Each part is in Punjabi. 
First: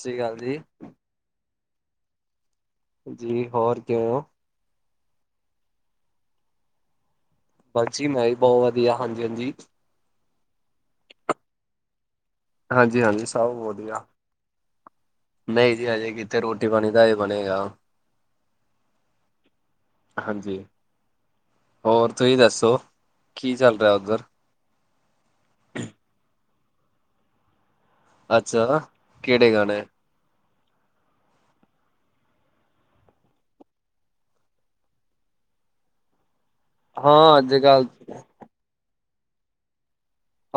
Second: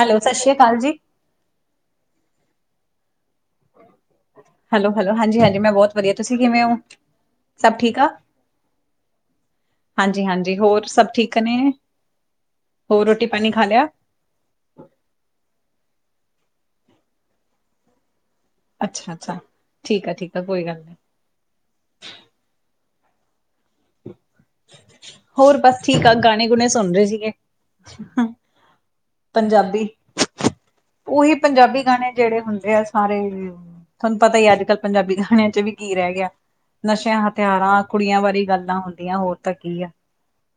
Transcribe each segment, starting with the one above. ਹੈਲੋ, ਸਸ਼੍ਰੀ ਅਕਾਲ ਜੀ। ਜੀ, ਹੋਰ ਕਿਵੇਂ ਓ? ਹੈਲੋ-ਹੈਲੋ, ਹਾਂਜੀ-ਹਾਂਜੀ, ਮੈਂ ਬੋਤ ਵਦੀਆ, ਤੂਸੀਂ ਕਿਵੇਂ ਓ? ਬਾੱਸ ਜੀ ਮੈਂ ਵੀ ਬੋ ਵਦੀਆ, ਹਾਂਜੀ-ਹਾਂਜੀ। ਹਾਂਜੀ-ਹਾਂਜੀ, ਹੋਰ ਸਬ ਠੀਕ ਨੇ? ਹੋਰ ਹਾਂਜੀ-ਹਾਂਜੀ, ਰੋਟੀ ਪਾਣੀ ਸਬ ਖਾ ਲਿਆ ਵਦੀਆ। ਨਈ ਜੀ ਹਜੇ ਕਿੱਖੇ ਰੋਟੀ ਪਾਣੀ ਦਾ ਹਏ ਬਨੇਗਾ। ਅੱਛਾ-ਅੱਛਾ ਠੀਕ ਆ, ਠੀਕ ਆ ਹਾਂਜੀ। ਕੋਈ ਗਾਲ ਨੀ। ਹੋਰ ਤੂਸੀ ਦੱਸੋ, ਕੀ ਚਾਲ ਰੇਐ ਓਦੱਰ? ਹੋਰ ਬਾੱਸ ਠੀਕ ਆ, ਗਾਣੇ-ਗੁਣੇ ਸੁਨ ਰੇ ਸੀਗੇ। ਅੱਛਾ, ਕੇੜੇ ਗਾਣੇ? ਓਹੀ ਪੰਜਾਬੀ ਗਾਣੇ, ਜੇੜੇ ਹੁੰਦੇ ਐ ਸਾਰੇ। ਤੂਆਨ ਪਤਾ ਈ ਆੱਜ-ਕਾੱਲ ਪੰਜਾਬੀ ਗਾਣੇਆਂ ਚ ਵੀ ਕੀ ਰੇ ਗੇਆ। ਨਸੇ਼ਆਂ, ਹਾਂ ਅੱਜ ਹਥੇਆਰਾਂ, ਕੱਲ ਕੁੜੀਆਂ ਬਾਰੇ ਈ ਗੱਲਾਂ ਹੁੰਦੀਆਂ ਹੋਰ ਤਾਂ ਕੀ ਆ।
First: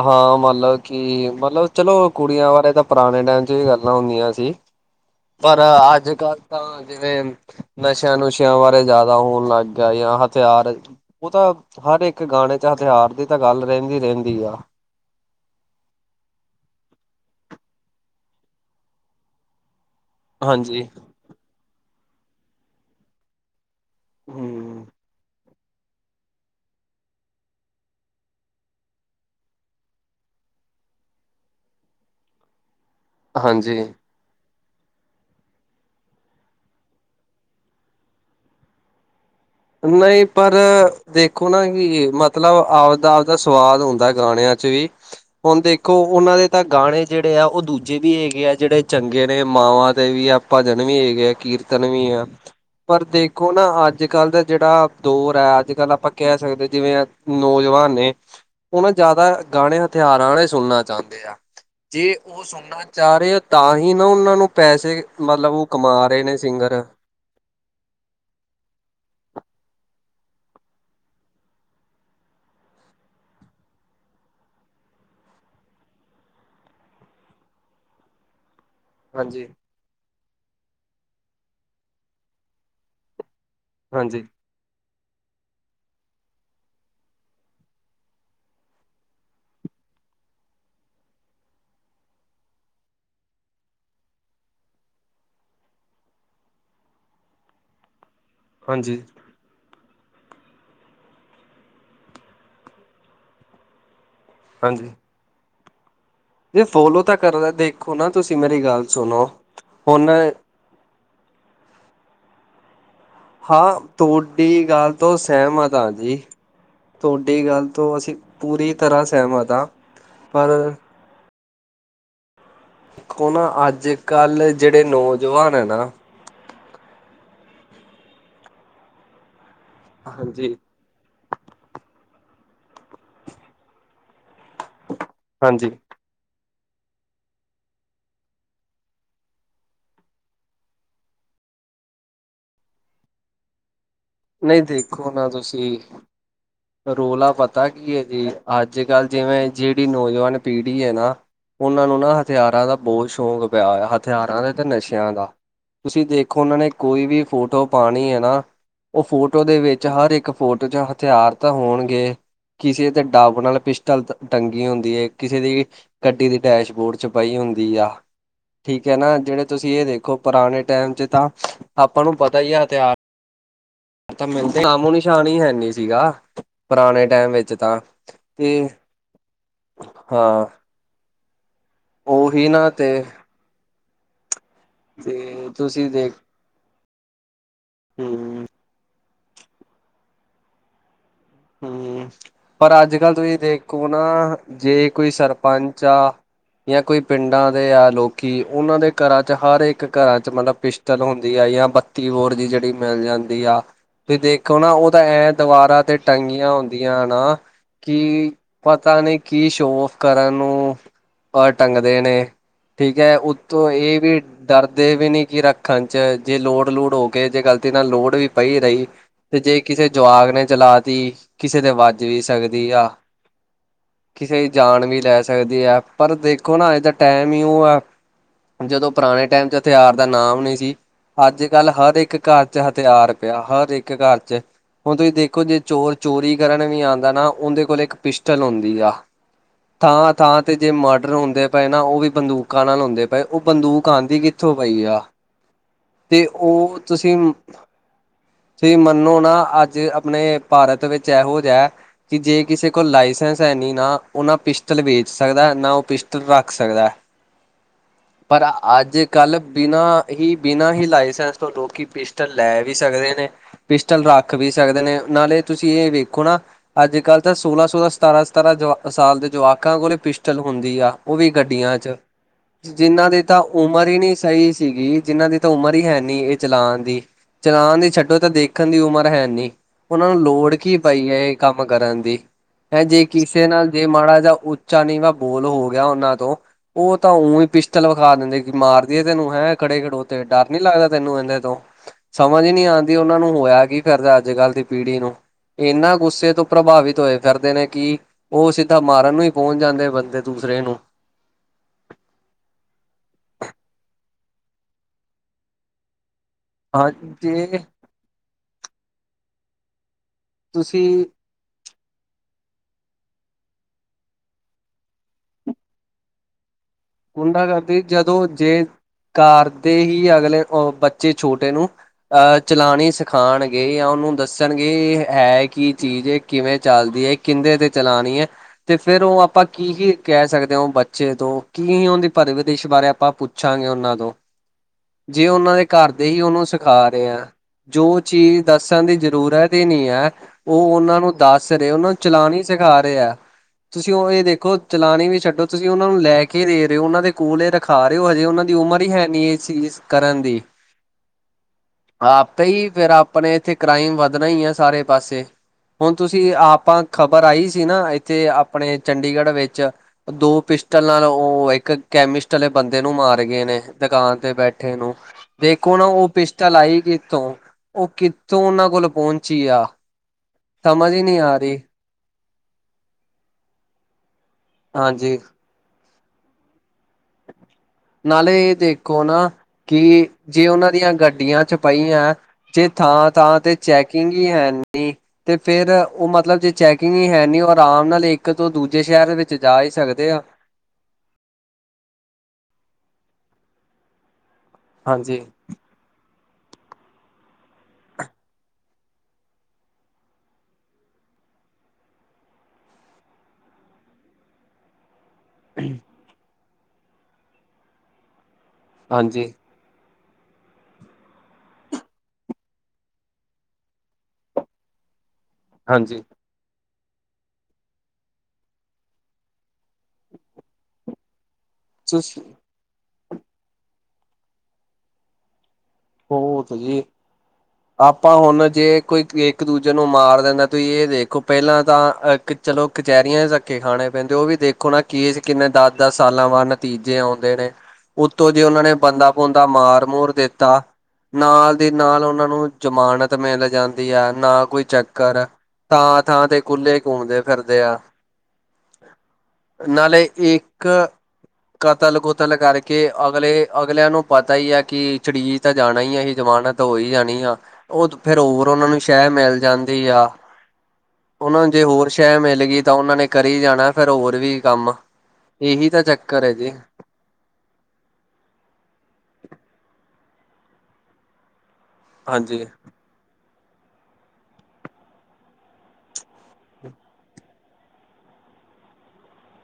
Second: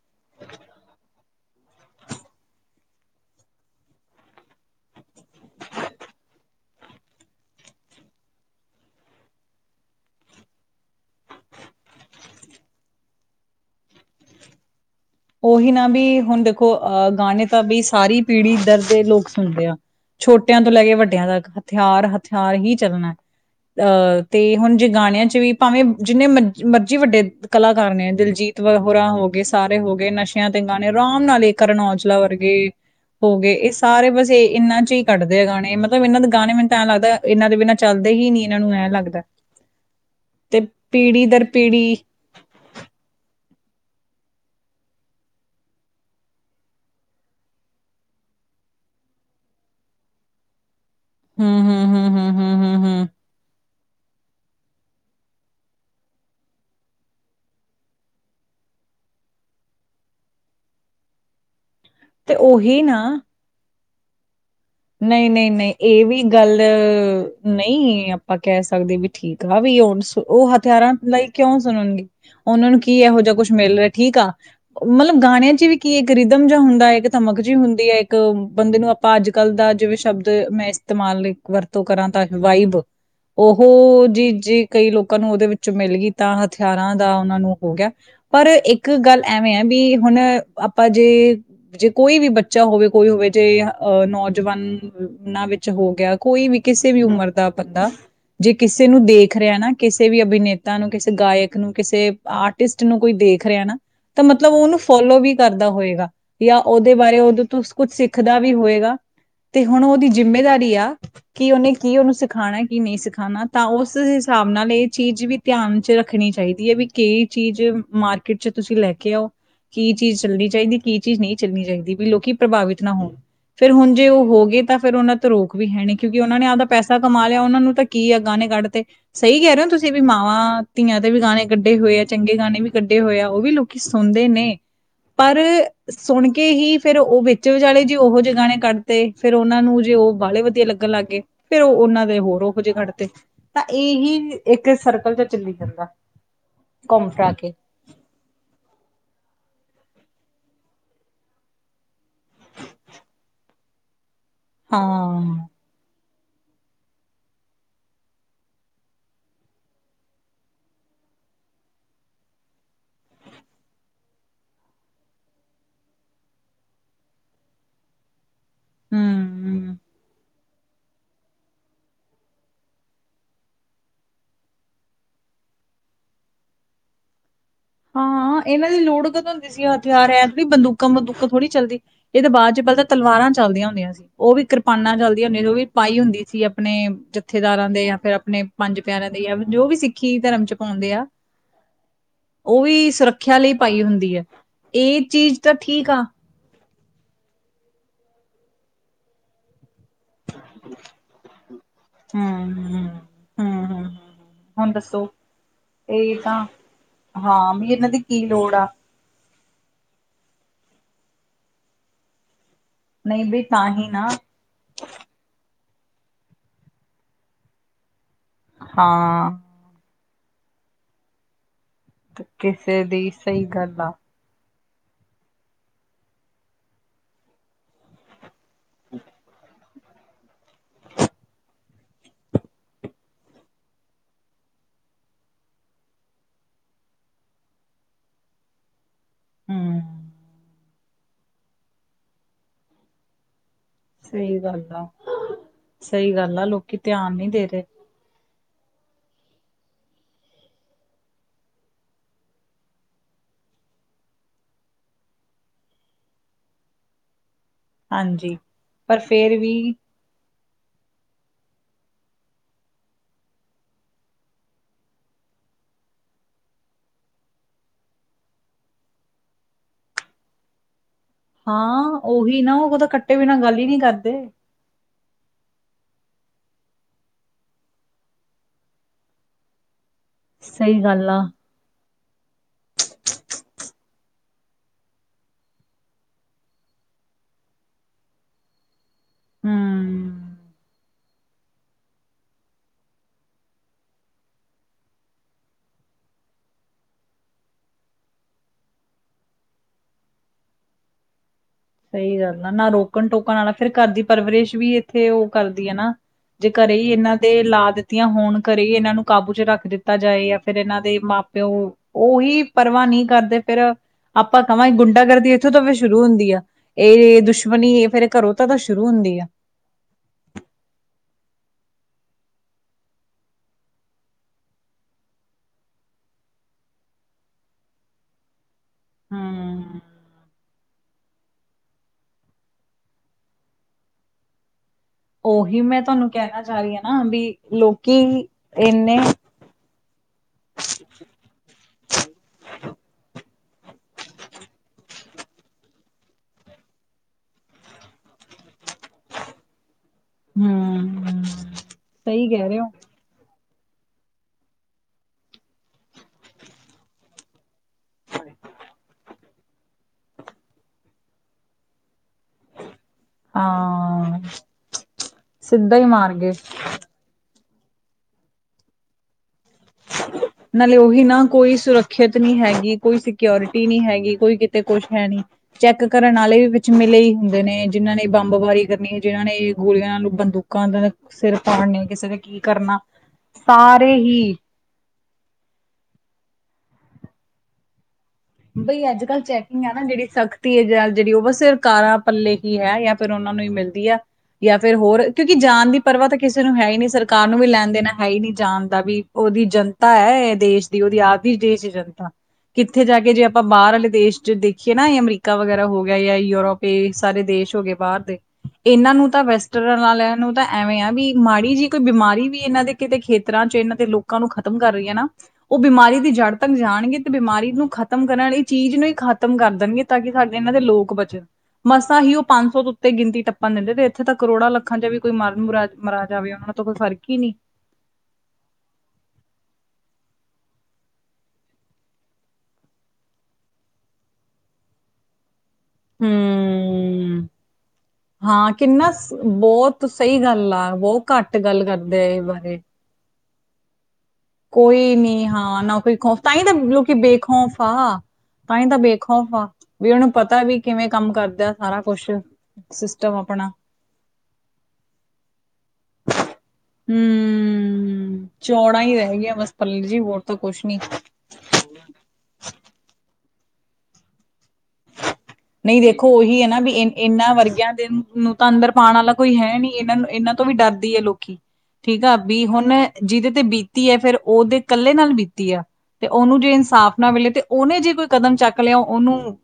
ਹਾਂ ਮਲਬ ਕਿ, ਮਲਬ ਚਲੋ ਕੁੜੀਆਂ ਬਾਰੇ ਤਾਂ ਪੁਰਾਣੇ ਟੈਮ ਚ ਵੀ ਗੱਲਾਂ ਹੁੰਦੀਆਂ ਸੀ ਪਰ ਆੱਜ-ਕਾੱਲ ਤਾਂ ਜਿਵੇਂ ਨਸੇ਼ਆਂ-ਨੁਸੇ਼ਆਂ ਬਾਰੇ ਜਾਦਾ ਹੋਨ ਲਾੱਗ ਗੇਆ ਯਾ ਹਥੇਆਰ ਉਹ ਤਾਂ ਹਰ ਇੱਕ ਗਾਣੇ ਚ ਹਥਿਆਰ ਦੀ ਤਾਂ ਗਾੱਲ ਰੈਂਦੀ-ਰੈਂਦੀ ਆ। ਓਹੀ ਨਾ ਬੀ ਹੁਨ ਦੇਖੋ ਅ ਗਾਨੇ ਤਾ ਬੀ ਸਾਰੀ ਪੀੜੀ ਦਰ ਦੇ ਲੋਕ ਸੁਨਦੇ ਆ। ਛੋਟੇਆਂ ਤੋਂ ਲੈ ਹਾਂਜੀ। ਕੇ ਵੱਡੇਆਂ ਤੱਕ ਹਥਿਆਰ-ਹਥਿਆਰ ਈ ਚੱਲਨੈ। ਅ ਤੇ ਹੁਨ ਹੂੰ, ਜੇ ਗਾਨੇਆਂ ਚ ਵੀ ਭਾਵੇਂ-ਜਿੰਨੇ ਮਜੀ-ਮਜੀ ਵੱਡੇ ਕਲਾਕਾਰ ਨੇ ਦਿਲਜੀਤ ਵ ਹੋਰਾਾਂ ਹੋ ਗੇ, ਸਾਰੇ ਹੋ ਗੇ ਵੇ ਨਸੇ਼ਆਂ ਤੇ ਗਾਨੇ, ਰਾਮ ਨਾਲ ਏ ਕਰਨ ਔਜਲਾ ਵਰਗੇ ਹੋਗੇ ਏ ਹਾਂਜੀ। ਸਾਰੇ ਵਸੇ ਇਨਾਂ ਚੀ ਕੱਟਦੇ ਗਾਣੇ ਮਤਲਬ ਇਨਾਂ ਦੇ ਗਾਣੇ ਮੈਨੂੰ ਤਾਂ ਐਂ ਲਾੱਗਦੈ, ਏਨਾਂ ਦੇ ਬਿਨਾਂ ਚੱਲਦੇ ਈ ਨੀ, ਇਨਾਂ ਨੂੰ ਐਂ ਲਾੱਗਦੈ। ਨਹੀਂ, ਪਰ ਦਰ ਦੇਖੋ ਨਾ ਪੀੜ੍ਹੀ ਕਿ ਮ ਮਤਲਬ, ਆਪਦਾ-ਆਪਦਾ ਸਵਾਦ ਹੁੰਦਾ। ਗਾਣਿਆਂ ਚ ਵੀ। ਹੁਣ ਦੇਖੋ ਉਹਨਾਂ ਦੇ ਤਾਂ ਗਾਣੇ ਜਿਹੜੇ ਆ ਉਹ ਦੂਜੇ ਵੀ ਹੈਗੇ ਆ। ਜਿਹੜੇ ਚੰਗੇ ਨੇ ਮਾਵਾਂ ਦੇ ਵੀ ਆ। ਭਜਨ ਵੀ ਹੈਗੇ ਆ, ਹੂੰ, ਹੂੰ, ਕੀਰਤਨ ਹੂੰ, ਵੀ ਆ, ਹੂੰ, ਹੂੰ, ਹੂੰ, ਪਰ ਹੂੰ ਦੇਖੋ ਨਾ ਅੱਜ ਕੱਲ ਦਾ ਜਿਹੜਾ ਦੌਰ ਹੈ। ਅੱਜ ਕੱਲ ਆਪਾਂ ਕਹਿ ਸਕਦੇ ਜਿਵੇਂ-ਨੌਜਵਾਨ ਨੇ। ਉਹ ਨਾਂ ਜ਼ਿਆਦਾ ਗਾਣੇ, ਹਥਿਆਰਾ ਆਲੇ ਸੁਣਨਾ ਚਾਹੁੰਦੇ ਆ। ਜੇ ਤੇ ਉਹ ਉਹੀ ਸੁਣਨਾ ਚਾਹ ਰਹੇ ਆ ਤਾਂ ਹੀ ਨਾ ਉਹਨਾਂ ਨੂੰ ਪੈਸੇ ਨਹੀਂ-ਨਹੀਂ, ਮਤਲਬ ਉਹ ਨਹੀਂ। ਇਹ ਕਮਾ ਵੀ ਰਹੇ ਨੇ ਗੱਲ ਸਿੰਗਰ ਨਹੀਂ‌, ਆਪਾਂ ਕਹਿ ਸਕਦੇ ਵੀ ਠੀਕ ਆ, ਵੀ ਉਹਣ ਉਹ ਹਥਿਆਰਾਂ ਲਾਈ ਕਿਉਂ ਸੁਣਨਗੇ। ਉਹਨਾਂ ਨੂੰ ਕੀ ਇਹੋ ਜਿਹਾ ਕੁਛ ਮਿਲ ਰਿਹਾ, ਠੀਕ ਆ। ਮਤਲਬ ਗਾਣਿਆਂ ਚ ਵੀ ਕੀ ਇੱਕ ਰਿਦਮ ਜਿਹਾ ਹੁੰਦਾ ਏ, ਇੱਕ ਧਮਕ ਜਿਹੀ ਹੁੰਦੀ ਹੈ, ਇੱਕ ਬੰਦੇ ਨੂੰ ਹਾਂਜੀ, ਅੱਜ-ਕੱਲ ਦਾ ਜਿਵੇਂ- ਸ਼ਬਦ ਮੈਂ ਇਸਤੇਮਾਲ ਵਰਤੋਂ ਕਰਾਂ ਤਾਂ ਵਾਈਬ। ਉਹੋ ਹਾਂਜੀ, ਜੀ, ਜੇ ਕਈ ਲੋਕਾਂ ਨੂੰ ਉਹਦੇ ਵਿੱਚੋਂ ਮਿਲ ਗਈ ਤਾਂ, ਹਥਿਆਰਾਂ ਦਾ ਉਹਨਾਂ ਨੂੰ ਹੋ ਗਿਆ। ਪਰ, ਇੱਕ ਗੱਲ ਐਵੇਂ ਆ ਵੀ ਹੁਣ ਆਪਾਂ ਜੇ ਜੇ ਕੋਈ ਵੀ ਬੱਚਾ ਹੋਵੇ, ਕੋਈ ਹੋਵੇ ਜੇ ਅ ਨੌਜਵਾਨ ਨਾ ਵਿੱਚ ਹੋ ਗਿਆ। ਕੋਈ ਵੀ ਕਿਸੇ ਵੀ ਉਮਰ ਦਾ ਬੰਦਾ। ਜੇ ਕਿਸੇ ਨੂੰ ਹਾਂਜੀ। ਦੇਖ ਦੇਖ ਰਿਹਾ ਨਾ ਕਿਸੇ ਵੀ ਅਭਿਨੇਤਾ ਨੂੰ, ਕਿਸੇ ਗਾਇਕ ਨੂੰ, ਕਿਸੇ ਆਰਟਿਸਟ ਨੂੰ ਕੋਈ ਦੇਖ ਰਿਹਾ ਨਾ। ਤਾਂ ਮਤਲਬ, ਉਹਨੂੰ ਹਾਂਜੀ ਫੋਲੋ ਵੀ ਕਰਦਾ ਹੋਏਗਾ ਜਾਂ ਜੇ ਉਹਦੇ ਫੋਲੋ ਤਾਂ ਬਾਰੇ ਕਰਦਾ ਉਦੋਂ ਕੁਛ ਦੇਖੋ ਨਾ ਤੁਸੀਂ ਸਿੱਖਦਾ ਵੀ ਮੇਰੀ ਗੱਲ ਹੋਏਗਾ। ਸੁਣੋ ਤੇ ਹੁਣ ਉਹਦੀ ਜਿੰਮੇਦਾਰੀ ਆ ਕਿ ਉਹਨੇ ਕੀ ਉਹਨੂੰ ਸਿਖਾਉਣਾ, ਕੀ ਨਹੀਂ ਸਿਖਾਣਾ। ਤਾਂ ਹਾਂ ਉਸ ਹਿਸਾਬ ਤੁਹਾਡੀ ਨਾਲ, ਇਹ ਗੱਲ ਤੋਂ ਚੀਜ਼ ਵੀ ਸਹਿਮਤ ਧਿਆਨ ਚ ਹਾਂ ਜੀ ਰੱਖਣੀ ਚਾਹੀਦੀ ਹੈ, ਵੀ ਕਿਹ ਤੁਹਾਡੀ ਚੀਜ਼ ਗੱਲ ਤੋਂ ਅਸੀਂ ਮਾਰ- ਚ ਪੂਰੀ ਤੁਸੀਂ ਲੈ ਤਰ੍ਹਾਂ ਕੇ ਆਓ ਸਹਿਮਤ ਹਾਂ ਕੀ ਚੀਜ਼ ਚੱਲਣੀ ਪਰ ਚਾਹੀਦੀ, ਕੀ ਚੀਜ਼ ਨਹੀਂ ਚੱਲਣੀ ਚਾਹੀਦੀ ਵੀ ਲੋਕੀ ਪ੍ਰਭਾਵਿਤ। ਕੋਣਾ ਫੇਰ ਹੁਣ ਜੇ ਉਹ ਹੋ ਗਈ ਤਾਂ, ਫੇਰ ਉਹਨਾਂ ਤੋਂ ਰੋਕ ਵੀ ਨਾ ਹੈਣੀ। ਕਿਉਂਕਿ ਉਹਨਾਂ ਨੇ ਆਪਦਾ ਪੈਸਾ ਕਮਾ ਲਿਆ। ਉਹਨਾਂ ਨੂੰ ਤਾਂ ਕੀ ਆੱ ਗਾਂਨੇ ਕੱਢ ਤੇ, ਸਹੀ ਕਹਿ ਰਹੇ ਹੋ, ਤੁਸੀਂ ਵੀ ਹਾਂਜੀ ਮਾਵਾਂ ਧੀਆਂ ਦੇ ਵੀ ਗਾਣੇ ਕੱਢੇ ਹੋਏ ਆ। ਚੰਗੇ ਗਾਣੇ ਵੀ ਕੱਢੇ ਹੋਏ ਆ। ਉਹ ਵੀ ਲੋਕੀ ਸੁਣਦੇ ਨੇ। ਪਰ ਹਾਂਜੀ ਸੁਣ ਕੇ ਹੀ ਫੇਰ ਉਹ ਵਿੱਚ ਵਿਚਾਲੇ ਜੀ। ਉਹੋ ਜਿਹੇ ਗਾਣੇ। ਕੱਢ ਤੇ ਫੇਰ ਉਹਨਾਂ ਨੂੰ ਜੇ ਉਹ ਬਾਹਲੇ ਵਧੀਆ ਲੱਗਣ ਲੱਗ ਗਏ, ਫੇਰ ਉਹਨਾਂ ਦੇ ਹੋਰ ਉਹੋ ਜਿਹੇ ਕੱਢਤੇ। ਤਾਂ ਇਹੀ ਨਹੀਂ ਇੱਕ ਦੇਖੋ ਸਰਕਲ ਨਾ ਜਿਹਾ ਚੱਲੀ ਤੁਸੀਂ ਜਾਂਦਾ, ਘੁੰਮ ਫਿੜਾ ਰੌਲਾ ਕੇ। ਪਤਾ ਕੀ ਹੈ ਜੀ, ਅੱਜ-ਕੱਲ ਜਿਵੇਂ ਜਿਹੜੀ ਨੌਜਵਾਨ ਪੀੜੀ ਹੈ ਨਾ। ਉਹਨਾਂ ਨੂੰ ਨਾ ਹਥਿਆਰਾਂ ਦਾ ਬਹੁਤ ਸ਼ੌਂਕ ਪਿਆ ਹੋਇਆ। ਹਥਿਆਰਾਂ ਦੇ ਅਤੇ ਹਾਂ ਨਸ਼ਿਆਂ ਦਾ, ਤੁਸੀਂ ਦੇਖੋ ਉਹਨਾਂ ਨੇ ਕੋਈ ਵੀ ਫੋਟੋ ਪਾਉਣੀ ਹੈ ਨਾ ਉਹ ਫੋਟੋ ਦੇ ਵਿੱਚ ਹਰ ਇੱਕ ਫੋਟੋ ਚ ਹਥਿਆਰ ਤਾਂ ਹੋਣਗੇ। ਕਿਸੇ ਦੇ ਡੱਬ ਨਾਲ ਪਿਸਟਲ ਟੰਗੀ ਹੁੰਦੀ ਹੈ। ਕਿਸੇ ਦੀ ਗੱਡੀ ਦੀ ਡੈਸ਼ਬੋਰਡ ਚ ਪਈ ਹੁੰਦੀ ਆ। ਠੀਕ ਹੈ ਨਾ। ਜਿਹੜੇ ਤੁਸੀਂ ਹੂੰ ਇਹ ਦੇਖੋ ਪੁਰਾਣੇ ਟਾਈਮ ਚ ਤਾਂ ਆਪਾਂ ਨੂੰ ਪਤਾ ਹੀ ਹੈ। ਹਥਿਆਰ ਤਾਂ ਮਿਲਦੇ ਆਮੋ ਨਿਸ਼ਾਨ ਹੀ ਹੈਨੀ ਸੀਗਾ। ਪੁਰਾਣੇ ਟਾਈਮ ਵਿੱਚ ਤਾਂ। ਹਾਂ, ਤੇ ਇਹਨਾਂ ਦੀ ਲੋੜ ਕਦੋ ਹੁੰਦੀ ਸੀ। ਹਥਿਆਰ ਐਤੀ ਹਾਂ ਬੰਦੂਕਾਂ- ਬੰਦੂਕਾਂ ਥੋੜੀ ਚੱਲਦੀ ਸੀ। ਇਹਦੇ ਉਹੀ ਬਾਅਦ ਚ ਨਾ ਪਤਾਂ ਤੇ ਤਲਵਾਰਾਂ ਚਲਦੀਆਂ ਹੁੰਦੀਆਂ ਸੀ। ਉਹ ਵੀ ਕਿਰਪਾਨਾਂ ਚਲਦੀਆਂ ਹੁੰਦੀਆਂ ਸੀ। ਤੇ ਉਹ ਵੀ ਤੁਸੀਂ ਪਾਈ ਦੇਖ ਹੁੰਦੀ ਸੀ। ਆਪਣੇ ਜਥੇਦਾਰਾਂ ਦੇ ਜਾਂ ਫੇਰ ਹਮ ਆਪਣੇ ਪੰਜ ਪਿਆਰਿਆਂ ਦੇ ਜਾਂ ਜੋ ਵੀ ਸਿੱਖੀ ਧਰਮ ਚ ਪਾਉਂਦੇ ਆ। ਹੂੰ ਉਹ ਪਰ ਵੀ ਅੱਜ-ਕੱਲ ਸੁਰੱਖਿਆ ਤੁਸੀਂ ਲਈ ਪਾਈ ਦੇਖੋ ਹੁੰਦੀ ਹੈ ਨਾ ਜੇ ਇਹ ਕੋਈ ਚੀਜ਼ ਤਾਂ ਸਰਪੰਚ ਠੀਕ ਆ। ਜਾਂ ਕੋਈ ਪਿੰਡਾਂ ਦੇ ਆ ਲੋਕੀ, ਉਹਨਾਂ ਦੇ ਘਰਾਂ ਚ ਹਰ ਇੱਕ ਘਰਾਂ ਚ ਮਤਲਬ ਪਿਸਤਲ ਹੁੰਦੀ ਆ ਜਾਂ ਬੱਤੀ ਬੋੜ ਦੀ ਜਿਹੜੀ ਮਿਲ ਜਾਂਦੀ ਆ। ਹਮ-ਹਮ-ਹਮ-ਹਮ-ਹਮ ਤੇ ਦੇਖੋ ਨਾ ਹੁਣ ਉਹ ਤਾਂ ਦੱਸੋ ਐਂ ਦਵਾਰਾਂ ਤੇ ਇਹ ਤਾਂ ਟੰਗੀਆਂ ਹੁੰਦੀਆਂ ਨਾ, ਹਾਂ ਵੀ ਇਹਨਾਂ ਦੀ ਕੀ, ਲੋੜ ਆ ਪਤਾ ਨਹੀਂ ਕੀ ਸ਼ੋਅ ਔਫ ਕਰਨ ਨੂੰ, ਆਹ ਟੰਗਦੇ ਨੇ। ਠੀਕ ਹੈ ਨਹੀਂ ਬਈ ਤਾਂ ਉਤੋਂ ਹੀ ਇਹ ਨਾ ਵੀ ਡਰਦੇ ਵੀ ਨੀ ਕੀ ਰੱਖਨ ਚ ਜੇ ਲੋੜ ਲੂੜ ਹੋ ਕੇ ਜੇ ਗ਼ਲਤੀ ਨਾਲ ਲੋੜ ਵੀ ਪਈ ਰਹੀ, ਹਾਂ ਤੇ ਜੇ ਕਿਸੇ ਜਵਾਕ ਨੇ ਚਲਾ ਤੀ, ਕਿਸੇ ਦੇ ਵਜ ਕਿਸੇ ਦੀ ਸਹੀ ਗੱਲ ਆ। ਕਿਸੇ ਦੀ ਜਾਨ ਵੀ ਲੈ ਸਕਦੀ ਹੈ ਪਰ ਦੇਖੋ ਨਾ ਇਹਦਾ ਟਾਈਮ ਹੀ ਉਹ ਹੈ ਜਦੋਂ ਪੁਰਾਣੇ ਟਾਈਮ ਚ ਹਥਿਆਰ ਦਾ ਨਾਮ ਨਹੀਂ ਸੀ, ਅੱਜ ਕੱਲ ਹਰ ਇੱਕ ਘਰ ਚ ਹਥਿਆਰ ਪਿਆ ਹਰ ਇੱਕ ਘਰ ਚ। ਹੁਨ ਤੁਸੀਂ ਦੇਖੋ ਜੇ ਚੋਰ ਚੋਰੀ ਕਰਨ ਵੀ ਆਂਦਾ ਨਾ ਉਹਦੇ ਕੋਲ ਇੱਕ ਪਿਸਟਲ ਹੁੰਦੀ ਆ, ਹਮ ਥਾਂ-ਥਾਂ ਤੇ ਤੇ ਮਰਡਰ ਹੁੰਦੇ ਪਏ ਨਾ ਉਹ ਵੀ ਬੰਦੂਕਾਂ ਨਾਲ ਹੁੰਦੇ ਪਏ ਉਹ ਬੰਦੂਕ‌ ਕਾਂਦੀ ਸਹੀ ਕਿੱਥੋਂ ਗੱਲ ਪਈ ਆ, ਸਹੀ ਤੇ ਗੱਲ ਆ ਲੋਕੀ ਉਹ ਤੁਸੀਂ ਧਿਆਨ ਨਹੀਂ ਦੇ ਰਹੇ ਤੁਹੀ ਮੰਨੋ ਨਾ ਅੱਜ ਅਪਨੇ ਭਾਰਤ ਵਿੱਚ ਇਹੋ ਜਿਹ ਕਿ ਜੇ ਕਿਸੇ ਕੋਲ ਲਾਇਸੈਂਸ ਹੈ ਨਹੀਂ ਨਾ ਉਹ ਨਾ ਪਿਸਟਲ ਵੇਚ ਸਕਦਾ ਨਾ ਉਹ ਪਿਸਟਲ ਰੱਖ ਸਕਦਾ। ਹਾਂਜੀ ਪਰ ਅੱਜ ਪਰ ਫੇਰ ਕੱਲ ਵੀ ਬਿਨਾਂ ਏਹੀ ਬਿਨਾ ਹੀ ਲਾਇਸੈਂਸ ਤੋਂ ਲੋਕੀ ਪਿਸਟਲ ਲੈ ਵੀ ਸਕਦੇ ਨੇ। ਪਿਸਟਲ ਰੱਖ ਵੀ ਸਕਦੇ ਨੇ ਨਾਲੇ ਤੁਸੀਂ ਇਹ ਵੇਖੋ ਨਾ ਅੱਜ ਕੱਲ੍ਹ ਤਾਂ ਸੋਲਾਂ-ਸੋਲਾਂ ਸਤਾਰਾਂ-ਸਤਾਰਾਂ ਜਵਾ ਸਾਲ ਦੇ ਜਵਾਕਾਂ ਕੋਲੇ ਪਿਸਟਲ ਹੁੰਦੀ ਆ। ਉਹ ਵੀ ਗੱਡੀਆਂ 'ਚ, ਹਾਂ ਉਹੀ ਨਾ ਉਹ ਤਾਂ ਜਿਨ੍ਹਾਂ ਕੱਟੇ ਦੀ ਬਿਨਾਂ ਤਾਂ ਗੱਲ ਉਮਰ ਹੀ ਕਰਦੇ ਨਹੀਂ ਸਹੀ ਹੀਗੀ ਜਿਹਨਾਂ ਦੀ ਤਾਂ ਉਮਰ ਹੀ ਹੈ ਨੀ ਇਹ ਚਲਾਨ ਦੀ ਚਲਾਨ ਦੀ ਛੱਡੋ ਤਾਂ ਦੇਖਨ ਦੀ ਉਮਰ ਹੈ ਨੀ, ਉਹਨਾਂ ਨੂੰ ਲੋੜ ਕੀ ਸਹੀ ਗੱਲ ਪਈ ਹੈ ਆ ਏ ਕੰਮ ਕਰਨ ਦੀ। ਹੈਂ ਜੇ ਕਿਸੇ ਨਾਲ ਜੇ ਮਾੜਾ ਜਿਹਾ ਉੱਚਾ ਨੀਵਾਂ ਬੋਲ ਹੋ ਗਿਆ ਉਹਨਾਂ ਤੋਂ ਉਹ ਤਾਂ ਓਹੀ ਪਿਸਤਲ ਵਖਾ ਦਿੰਦੇ ਕੀ ਮਾਰਦੀਏ ਤੈਨੂੰ ਹੈਂ ਖੜੇ-ਖੜੋ ਤੇ ਹਮ ਡਰ ਨੀ ਲੱਗਦਾ ਤੈਨੂੰ ਇਹਦੇ ਤੋਂ। ਸਮਝ ਹੀ ਨਹੀਂ ਆਂਦੀ ਦੀ ਉਹਨਾ ਨੂੰ ਹੋਇਆ ਕੀ ਫਿਰਦਾ ਅੱਜ ਕੱਲ੍ਹ ਦੀ ਪੀੜ੍ਹੀ ਨੂੰ। ਏਨਾਂ ਗੁੱਸੇ ਤੋਂ ਪ੍ਰਭਾਵਿਤ ਹੋਏ ਫੇਰਦੇ ਨੇ ਕਿ ਉਹ ਸਿੱਧਾ ਮਾਰਨ ਨੂੰ ਹੀ ਪਹੁੰਚ ਜਾਂਦੇ ਬੰਦੇ ਦੂਸਰੇ ਨੂੰ। ਸਹੀ ਗੱਲ ਆ, ਨਾ ਰੋਕਣ-ਟੋਕਣ ਆਲਾ ਫ਼ੇਰ ਘਰ ਦੀ ਪਰਵਰਿਸ਼ ਵੀ ਇੱਥੇ ਉਹ ਕਰਦੀ ਹੈ ਨਾ। ਜੇ ਘਰੇ ਹਾਂ ਹੀ ਇਹਨਾਂ ਦੇ ਜੇ ਲਾ ਦਿੱਤੀਆਂ ਹੋਣ ਘਰੇ ਹੀ ਇਹਨਾਂ ਨੂੰ ਕਾਬੂ ਚ ਰੱਖ ਦਿੱਤਾ ਜਾਏ ਯਾਂ ਫ਼ੇਰ ਇਹਨਾਂ ਦੇ ਤੁਸੀਂ ਮਾਪ ਤੇ ਉਹ, ਉਹੀ ਪਰਵਾਹ ਨਹੀਂ ਕਰਦੇ ਫ਼ੇਰ ਆਪਾਂ ਕਵਾਂ ਗੁੰਡਾਗਰਦੀ ਇੱਥੋਂ ਤੋਂ ਫ਼ੇਰ ਸ਼ੁਰੂ ਹੁੰਦੀ ਆ। ਇਹ ਦੁਸ਼ਮਣੀ ਗੁੰਡਾਗਰਦੀ ਇਹ ਫੇਰ ਜਦੋਂ ਘਰੋਂ ਤਾਂ ਤਾਂ ਜੇ, ਸ਼ੁਰੂ ਹੁੰਦੀ ਆ ਕਾਰਦੇ ਹੀ ਅਗਲੇ ਉਹ ਬੱਚੇ ਛੋਟੇ ਨੂੰ ਅ ਚਲਾਣੀ ਸਿਖਾਣਗੇ ਯਾਂ ਉਹਨੂੰ ਦੱਸਣਗੇ ਇਹ ਹੈ ਕੀ ਚੀਜ਼ ਏ ਕਿਵੇਂ ਚੱਲਦੀ ਏ। ਕਿਹੰਦੇ ਤੇ ਚਲਾਨੀ ਹੈ ਤੇ ਫੇਰ ਉਹ ਆਪਾਂ ਹਮ ਕੀ-ਕੀ ਕਹਿ ਸਕਦੇ ਆਂ ਉਹ ਬੱਚੇ ਤੋਂ ਕੀ ਉਹਂਦੀ ਪਰਵਰਿਸ਼ ਬਾਰੇ ਆਪਾਂ ਪੁੱਛਾਂਗੇ ਉਹਨਾਂ ਤੋਂ। ਜੇ ਉਹਨਾਂ ਉਹੀ ਦੇ ਮੈਂ ਘਰਦੇ ਤੁਹਾਨੂੰ ਹੀ ਕਹਿਣਾ ਉਹਨੂੰ ਚਾਹ ਰਹੀ ਹਾਂ ਸਿਖਾ ਨਾ ਰਹੇ ਐ, ਵੀ ਜੋ ਲੋਕੀ ਚੀਜ਼ ਦੱਸਨ ਦੀ ਇੰਨੇ ਜ਼ਰੂਰਤ ਤੇ ਨੀ ਹੈ, ਉਹ ਉਹਨਾਂ ਨੂੰ ਦੱਸ ਰਹੇ ਉਹਨਾਂ ਨੂੰ ਚਲਾਨੀ ਸਿਖਾ ਰਹੇ ਹੈ। ਤੁਸੀਂ ਉਹ ਇਹ ਦੇਖੋ ਚਲਾਨੀ ਵੀ ਛੱਡੋ ਤੁਸੀਂ ਉਹਨਾਂ ਨੂੰ ਲੈ ਕੇ ਦੇ ਰਹੇ ਹੋ ਉਹਨਾਂ ਦੇ ਕੋਲ ਇਹ ਰਖਾ ਰਹੇ ਹੋ ਹਜੇ ਉਹਨਾਂ ਦੀ ਉਮਰ ਹੀ ਹੈ ਨੀ ਇਹ ਚੀਜ਼ ਕਰਨ ਦੀ, ਹਮ ਸਹੀ ਆਪੇ ਕਹਿ ਰਹੇ ਹੋ ਹੀ ਫੇਰ ਅਪ ਪਰ ਇੱਥੇ ਕ੍ਰਾਈਮ ਵੱਧਨਾ ਹੀ ਐ ਸਾਰੇ ਪਾਸੇ। ਹੁਨ ਤੁਸੀਂ ਆਪਾਂ ਖ਼ਬਰ ਆਈ ਸੀ ਨਾ ਇੱਥੇ ਆਪਣੇ ਚੰਡੀਗੜ੍ਹ ਵਿੱਚ ਦੋ ਪਿਸਟਲ ਨਾਲ ਉਹ ਇੱਕ ਕੈਮਿਸਟ ਵਾਲੇ ਬੰਦੇ ਨੂੰ ਮਾਰ ਗਏ ਨੇ ਦਕਾਨ ਹਾਂ ਤੇ ਬੈਠੇ ਨੂੰ, ਦੇਖੋ ਸਿੱਧਾ ਨਾ ਹੀ ਉਹ ਮਾਰ ਗਏ ਪਿਸਟਲ ਆਈ ਕਿੱਥੋਂ। ਓ ਕਿੱਤੋ ਉਹਨਾਂ ਕੋਲ ਪਹੁੰਚੀ ਆ। ਨਾਲੇ ਸਮਝ ਹੀ ਉਹੀ ਨਹੀਂ ਨਾ ਆ ਕੋਈ ਰਹੀ ਸੁਰੱਖ ਖਿਅਤ ਨੀ ਹੈਗੀ ਕੋਈ ਸਕਿਓਰਿਟੀ ਨੀ ਹੈਗੀ ਕੋਈ ਕਿਤੇ ਕੁਛ ਹੈ ਹਾਂਜੀ ਨੀ। ਚੈੱਕ ਕਰਨ ਵਾਲੇ ਵੀ ਵਿੱਚ ਮਿਲੇ ਇ ਹੁੰਦੇ ਨੇ। ਜਿਨ੍ਹਾਂ ਨੇ ਨਾਲੇ ਇਹ ਬੰਬਬਾਰੀ ਕਰਨੀ ਦੇਖੋ ਜਿਨ੍ਹਾਂ ਨਾ ਨੇ ਗੋਲੀਆਂ ਕਿ ਨਾਲ ਜੇ ਬੰਦੂਕਾਂ ਉਹਨਾਂ ਦਾ ਦੀਆਂ ਸਿਰ ਗੱਡੀਆਂ ਚ ਪਾੜਨੇ ਪਈ ਕਿਸੇ ਐ ਨੇ ਕੀ ਜੇ ਕਰਨਾ ਥਾਂ-ਥਾਂ ਤੇ ਚੈਕਿੰਗ ਹੀ ਨੀ ਹੈਨੀ ਤੇ ਫੇਰ ਉਹ ਮਤਲਬ ਜੇ ਚੈਕਿੰਗ ਹੀ ਹੈ ਨੀ ਉਹ ਆਰਾਮ ਨਾਲ ਇੱ। ਏਕ ਤੋਂ ਦੂਜੇ ਸ਼ਹਿਰ ਵਿੱਚ ਜਾ ਹੀ ਸਕਦੇ ਆ। ਧੀਜ਼ਨਾ ਜਿਹੜੀ ਉਹ ਬਸ ਸਰਕਾਰਾ ਪੱਲੇ ਕੀ ਰੇਹ ਗਿਆ ਫਿਰ ਉਹਨਾਂ ਨੂੰ ਹੀ ਮਿਲਦੀ ਐ। ਦੀ ਆ ਫਿਰ ਹੋਰ ਹਾਂਜੀ, ਕਿਉਂਕਿ ਜਾਨ ਦੀ ਪਰਵਾ ਤਾਂ ਕਿਸੇ ਨੂੰ ਹੈ ਹੀ ਨੀ ਸਰਕਾਰ ਨੂੰ ਵੀ ਲੈਣ ਦੇਣਾ ਹੈ ਹੀ ਨਈ ਜਾਨ ਦਾ ਵੀ, ਉਹਦੀ ਜਨਤਾ ਐ ਇਹ ਦੇਸ਼ ਉਹਦੀ ਆਪਦੀ ਦੇਸ਼ ਜਨਤਾ, ਕਿੱਥੇ ਜਾ ਕੇ ਫਿਰ ਜੇ ਆਪਾਂ ਬਾਹਰ ਵਾਲੇ ਦੇਸ਼ ਚ ਦੇਖੀਏ ਨਾ ਅਮਰੀਕਾ ਵਗੈਰਾ ਹੋ ਗਿਆ ਜਾਂ ਯੂਰੋਪ ਤੇ ਸਾਰੇ ਦੇਸ਼ ਹੋ ਗਏ ਬਾਹਰ ਦੇ ਇਹਨਾਂ ਨੂੰ ਤਾਂ ਹਾਂਜੀ, ਵੈ ਟਰਨਲਾਂ ਆਲਿਆਂ ਨੂੰ ਤਾਂ ਐਵੇਂ ਆ ਵੀ ਮਾੜੀ ਜਿਹੀ ਕੋਈ ਬਿਮਾਰੀ ਵੀ ਇਹਨਾਂ ਦੇ ਕਿਤੇ ਖੇਤਰਾਂ ਚ ਇਹਨਾਂ ਦੇ ਲੋ ਕਾਂ ਨੂੰ ਖਤਮ ਕਰ ਰਹੀ ਏ ਨਾ ਉਹ ਬਿਮਾਰੀ ਹਾਂਜੀ। ਦੀ ਜੜ ਤੱਕ ਜਾਣਗੇ ਤੇ ਬਿਮਾਰੀ ਨੂੰ ਖਤ। ਖਤਮ ਕਰਨ ਵਾਲੀ ਚੀਜ਼ ਨੂੰ ਹੀ ਖਤਮ ਕਰ ਦੇਣਗੇ ਤਾਂ ਕਿ ਸਾਡੇ ਇਹਨਾਂ ਦੇ ਲੋਕ ਬਚਨ, ਮਸਾਂ ਹੀ ਉਹ ਪੰਜ ਸੌ ਤੋਂ ਤੇ ਗਿਣਤੀ ਟੱਪਣ ਦਿੰਦੇ ਤੇ ਇੱਥੇ ਤਾਂ ਕਰੋੜਾਂ ਲੱਖਾਂ ਚ ਵੀ ਕੋਈ ਮਰਨ ਮੁਰਾਜ ਓ ਤਾਂ ਜੀ। ਆਪਾਂ ਹੁਣ ਜੇ ਕੋਈ ਇੱਕ ਦੂਜੇ ਨੂੰ ਮਾਰ ਦਿੰਦਾ ਤੁਸੀਂ ਇਹ ਦੇਖੋ ਪਹਿਲਾਂ ਤਾਂ ਏਕ ਚਲੋ ਕਚਹਿਰੀਆਂ ਧੱਕੇ ਖਾਣੇ ਪੈਂਦੇ ਉਹ ਵੀ ਦੇਖੋ ਨਾ ਕੇਸ ਕਿੰਨੇ ਦਾ ਦਸ ਸਾਲਾਂ ਬਾਅਦ ਨਤੀਜੇ ਹੂੰ ਆਉਂਦੇ ਨੇ। ਉੱਤੋਂ ਜੇ ਹਾਂ ਉਹਨਾਂ ਨੇ ਕਿੰਨਾ ਬੰਦਾ ਬੁੰਦਾ ਮਾਰ ਬਹੁਤ ਮੂਰ ਸਹੀ ਗੱਲ ਦਿੱਤਾ ਆ ਬਹੁਤ ਘੱਟ ਨਾਲ ਗੱਲ ਦੀ ਨਾਲ ਕਰਦੇ ਆ ਇਹ ਉਹਨਾਂ ਨੂੰ ਬਾਰੇ ਚੁੱ ਮਾਨਤ ਮਿਲ ਜਾ ਦੀ ਆ ਨਾ ਕੋਈ ਚੱਕਰ ਨੀ ਆ। ਹਾਂ ਨਾ ਕੋਈ ਖੌਫ ਥਾਂ-ਥਾਂ ਤਾਂ ਤੇ ਹੀ ਤਾਂ ਖੁੱਲੇ ਲੋਕੀ ਘੁੰਮਦੇ ਫਿਰਦੇ ਬੇਖੌਫ ਆ। ਤਾਂ ਹੀ ਤਾਂ ਬੇਖੌਫ ਆ ਵੀ ਨਾਲੇ ਉਹਨੂੰ ਪਤਾ ਵੀ ਕਿਵੇਂ ਇੱਕ ਕੰਮ ਕਰਦੇ ਸਾਰਾ ਕੁਛ ਕਿ ਸਿਸਟਮ ਅਗਲੇ ਆਪਣਾ ਅਗਲਿਆਂ ਨੂੰ ਪਤਾ ਹੀ ਆ ਕਿ ਚੜੀ ਤਾਂ ਜਾਣਾ ਹੀ ਆ, ਹੀ ਜ਼ਮਾਨਤ ਤਾਂ ਹੋ ਹੀ ਜਾਣੀ ਆ। ਓ ਫਿਰ ਹੂੰ, ਹੋਰ ਉਨਾਂ ਨੂੰ ਚੌੜਾ ਹੀ ਸ਼ਹਿ ਰਹਿ ਗਿਆ ਮਿਲ ਬਸ ਪੱਲੇ ਜਾਂਦੀ ਜੀ ਆ। ਹੋਰ ਤਾਂ ਕੁਛ ਨੀ ਉਹਨਾਂ ਨੂੰ ਜੇ ਹੋਰ ਸ਼ੈ ਮਿਲ ਗਈ ਤਾਂ ਉਹਨਾਂ ਨੇ ਕਰੀ ਜਾਣਾ ਫਿਰ ਹੋਰ ਵੀ ਕੰਮ। ਇਹੀ ਨਈ ਤਾਂ ਦੇਖੋ ਚੱਕਰ ਉਹੀ ਹੈ ਜੀ ਨਾ ਵੀ ਇ ਇਹਨਾਂ ਵਰਗਿਆਂ ਦੇ ਨੂੰ ਤਾਂ ਅੰਦਰ ਪਾਉਣ ਵਾਲਾ ਕੋਈ ਹੈ ਨੀ, ਇਹਨਾਂ ਨੂੰ ਇਹਨਾਂ ਤੋਂ ਵੀ ਡਰਦੀ ਇ ਲੋਕੀ ਠੀਕ ਆ ਹਾਂਜੀ ਬੀ ਹੁਣ ਜਿਹਦੇ ਤੇ ਬੀਤੀ ਐ ਫਿਰ ਉਦੇ ਕੱਲੇ ਨਾਲ ਬੀਤੀ ਆ। ਤੇ ਉਨੂੰ ਜੇ ਇਨਸਾਫ਼ ਨਾ ਮਿਲੇ ਤੇ ਉਨੇ ਜੇ ਕੋਈ ਕਦਮ ਚੱਕ ਲਿਆ ਉਹਨੂੰ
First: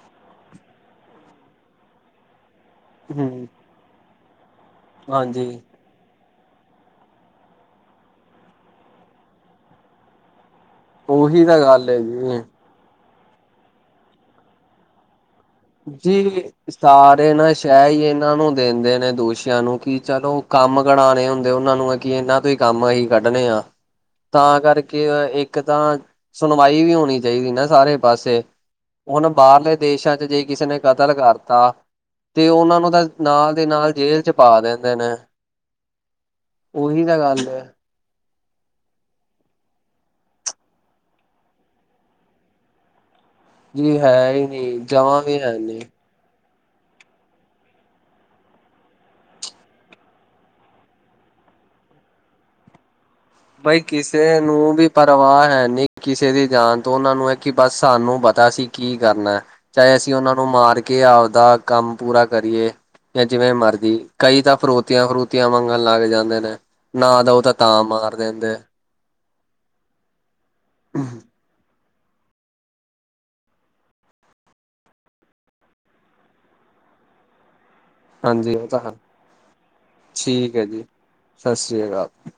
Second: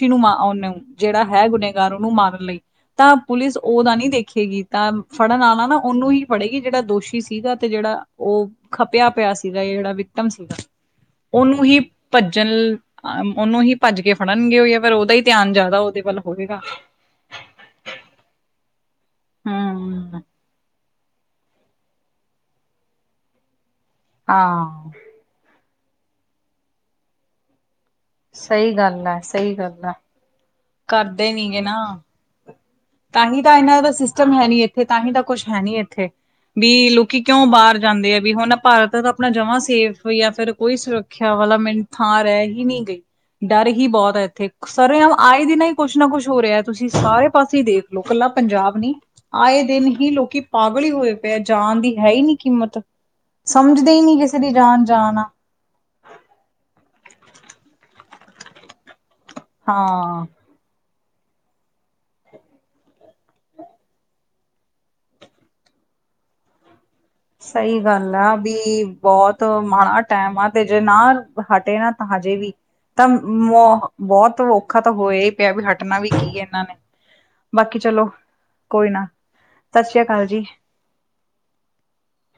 ਕੀਹਨੂੰ ਮਾ ਉਹਨੂੰ ਜਿਹੜਾ ਹੈ ਗੁਨੇਗਾਰ ਉਹਨੂੰ ਮਾਰਨ ਲਈ ਤਾਂ ਹਮ ਪੁਲਿਸ ਉਦਾ ਨੀ ਦੇਖੇਗੀ ਤਾਂ ਫੜਨ ਹਾਂਜੀ ਆਨਾ ਨਾ ਉਹਨੂੰ ਹੀ ਫੜੇਗੀ ਜਿਹੜਾ ਦੋਸ਼ੀ ਸੀਗਾ ਤੇ ਜਿਹੜਾ ਉਹ ਖਪਿਆ ਪਿਆ ਸੀਗਾ। ਜਿਹੜਾ ਵਿਤਮ ਸੀਗਾ। ਉਹੀ ਤਾਂ ਉਨੂੰ ਹੀ ਗੱਲ ਹੈ ਜੀ ਭੱਜਣ ਅ ਉਹਨੂੰ ਹੀ ਭੱਜ ਕੇ ਫੜਨਗੇ ਉਹ ਜਾਂ ਫਿਰ ਉਹਦਾ ਹੀ ਧਿਆਨ ਜਿਆ ਜੀ ਸਾਰੇ ਨਾ ਸ਼ਹਿ ਹੀ ਇਹਨਾਂ ਨੂੰ ਦਿੰਦੇ ਦੋਸ਼ੀਆਂ ਨੂੰ ਕਿ ਹੂੰ, ਚਲੋ ਕੰਮ ਕਨਾਣੇ ਹੁੰਦੇ ਉਹਨਾਂ ਨੂੰ ਕਿ ਇਹਨਾਂ ਤੋਂ ਹੀ ਕੰਮ ਅਸੀਂ ਕੱਢਣੇ ਆ। ਤਾਂ ਹਾਂ ਕਰਕੇ ਏਕ ਤਾਂ ਸੁਣਵਾਈ ਵੀ ਹੋਣੀ ਚਾਹੀਦੀ ਨਾ ਸਾਰੇ ਪਾਸੇ ਸਹੀ ਗੱਲ ਹੈ, ਹੁਣ ਸਹੀ ਬਾਹਰਲੇ ਗੱਲ ਹੈ। ਦੇਸ਼ਾਂ ਚ ਜੇ ਕਿਸੇ ਨੇ ਕਤਲ ਕਰਤਾ ਤੇ ਉਹਨਾਂ ਨੂੰ ਤਾਂਹੀ ਨਾਲ ਤਾਂ ਦੇ ਇਹਨਾ ਦਾ ਨਾਲ ਜੇਲ੍ਹ 'ਚ ਸਿਸਟਮ ਹੈ ਪਾ ਨੀ ਇੱਥੇ ਦਿੰਦੇ ਤਾਂਹੀ ਨੇ ਤਾਂ ਕੁਛ ਹੈ ਨੀ ਇੱਥੇ ਵੀ ਉਹੀ ਤਾਂ ਲੋਕੀ ਕਿਉਂ ਗੱਲ ਹੈ ਬਾਰ ਜਾਂਦੇ ਆ ਵੀ ਹੁਣ ਭਾਰਤ ਤਾਂ ਆਪਣਾ ਜਮਾ ਸੇਫ ਜਾਂ ਫਿਰ ਕੋਈ ਸੁਰੱਖਿਆ ਵਾਲਾ ਮਿਨ ਥਾਂ ਰਹਿ ਹੀ ਨਈ ਗਈ। ਡਰ ਹੀ ਜੀ ਬੋਤ ਐ ਹੈ ਹੀ ਇੱਥੇ ਨਹੀਂ ਸਰ ਜਮਾਂ ਵੀ ਆਏ ਹੈ ਦਿਨ ਹੀ ਨਹੀਂ ਕੁੱਛ ਨਾ ਕੁੱਛ ਹੋ ਰਿਹਾ ਤੁਸੀਂ ਸਾਰੇ ਪਾਸੇ ਤੁਸੀਂ ਦੇਖਲੋ ਕੱਲਾ ਪੰਜਾਬ ਨੀ ਆਏ ਦਿਨ ਹੀ ਲੋਕੀ ਪਾਗਲ ਹੀ ਹੋਏ ਪਏ ਆ ਜਾਣ ਦੀ ਹੈ ਹੀ ਨੀ ਕੀਮਤ ਬਈ ਸਮਝਦੇ ਹੀ ਨੀ ਕਿਸੇ ਦੀ ਨੂੰ ਜਾਨ ਵੀ ਜਾਨ ਆ ਪਰਵਾ ਹੈ ਨੀ ਕਿਸੇ ਦੀ ਜਾਨ ਤੋਂ ਉਨਾਂ ਨੂੰ ਹੈ ਕਿ ਬਸ ਸਾਨੂੰ ਪਤਾ ਅਸੀਂ ਸੀ ਕੀ ਕਰਨਾ ਚਾਹੇ ਅਸੀਂ ਹਾਂ। ਉਨਾਂ ਨੂੰ ਮਾਰ ਕੇ ਆਪਦਾ ਕੰਮ ਪੂਰਾ ਕਰੀਏ। ਜਾਂ ਜਿਵੇਂ ਮਰਜੀ ਕਈ ਤਾਂ ਫਰੋਤੀਆਂ-ਫਰੂਤੀਆਂ ਮੰਗਣ ਲੱਗ ਜਾਂਦੇ ਨੇ ਨਾ ਦੋ ਤਾਂ ਮਾਰ ਦਿੰਦੇ ਬੋਹਤ ਮਾੜਾ ਟੈਮ ਆ ਤੇ ਜੇ ਨਾ ਹਟੇ ਨਾ ਤਾਂ ਹਜੇ ਵੀ ਤਾਂ ਬੋਤ ਔਖਾ ਤਾਂ ਹੋਯਾ ਹੀ ਪਯਾ ਵੀ ਹਟਣਾ ਵੀ ਕੀ ਏ ਏਨਾਂ ਨੇ ਬਾਕੀ ਚਲੋ ਹਾਂਜੀ ਉਹ ਤਾਂ ਕੋਈ ਹੈ ਨਾ ਸਾਸ ਸ੍ਰੀ ਅਕਾਲ ਜੀ। ਸਾਸ ਸ਼੍ਰੀ ਅਕਾਲ।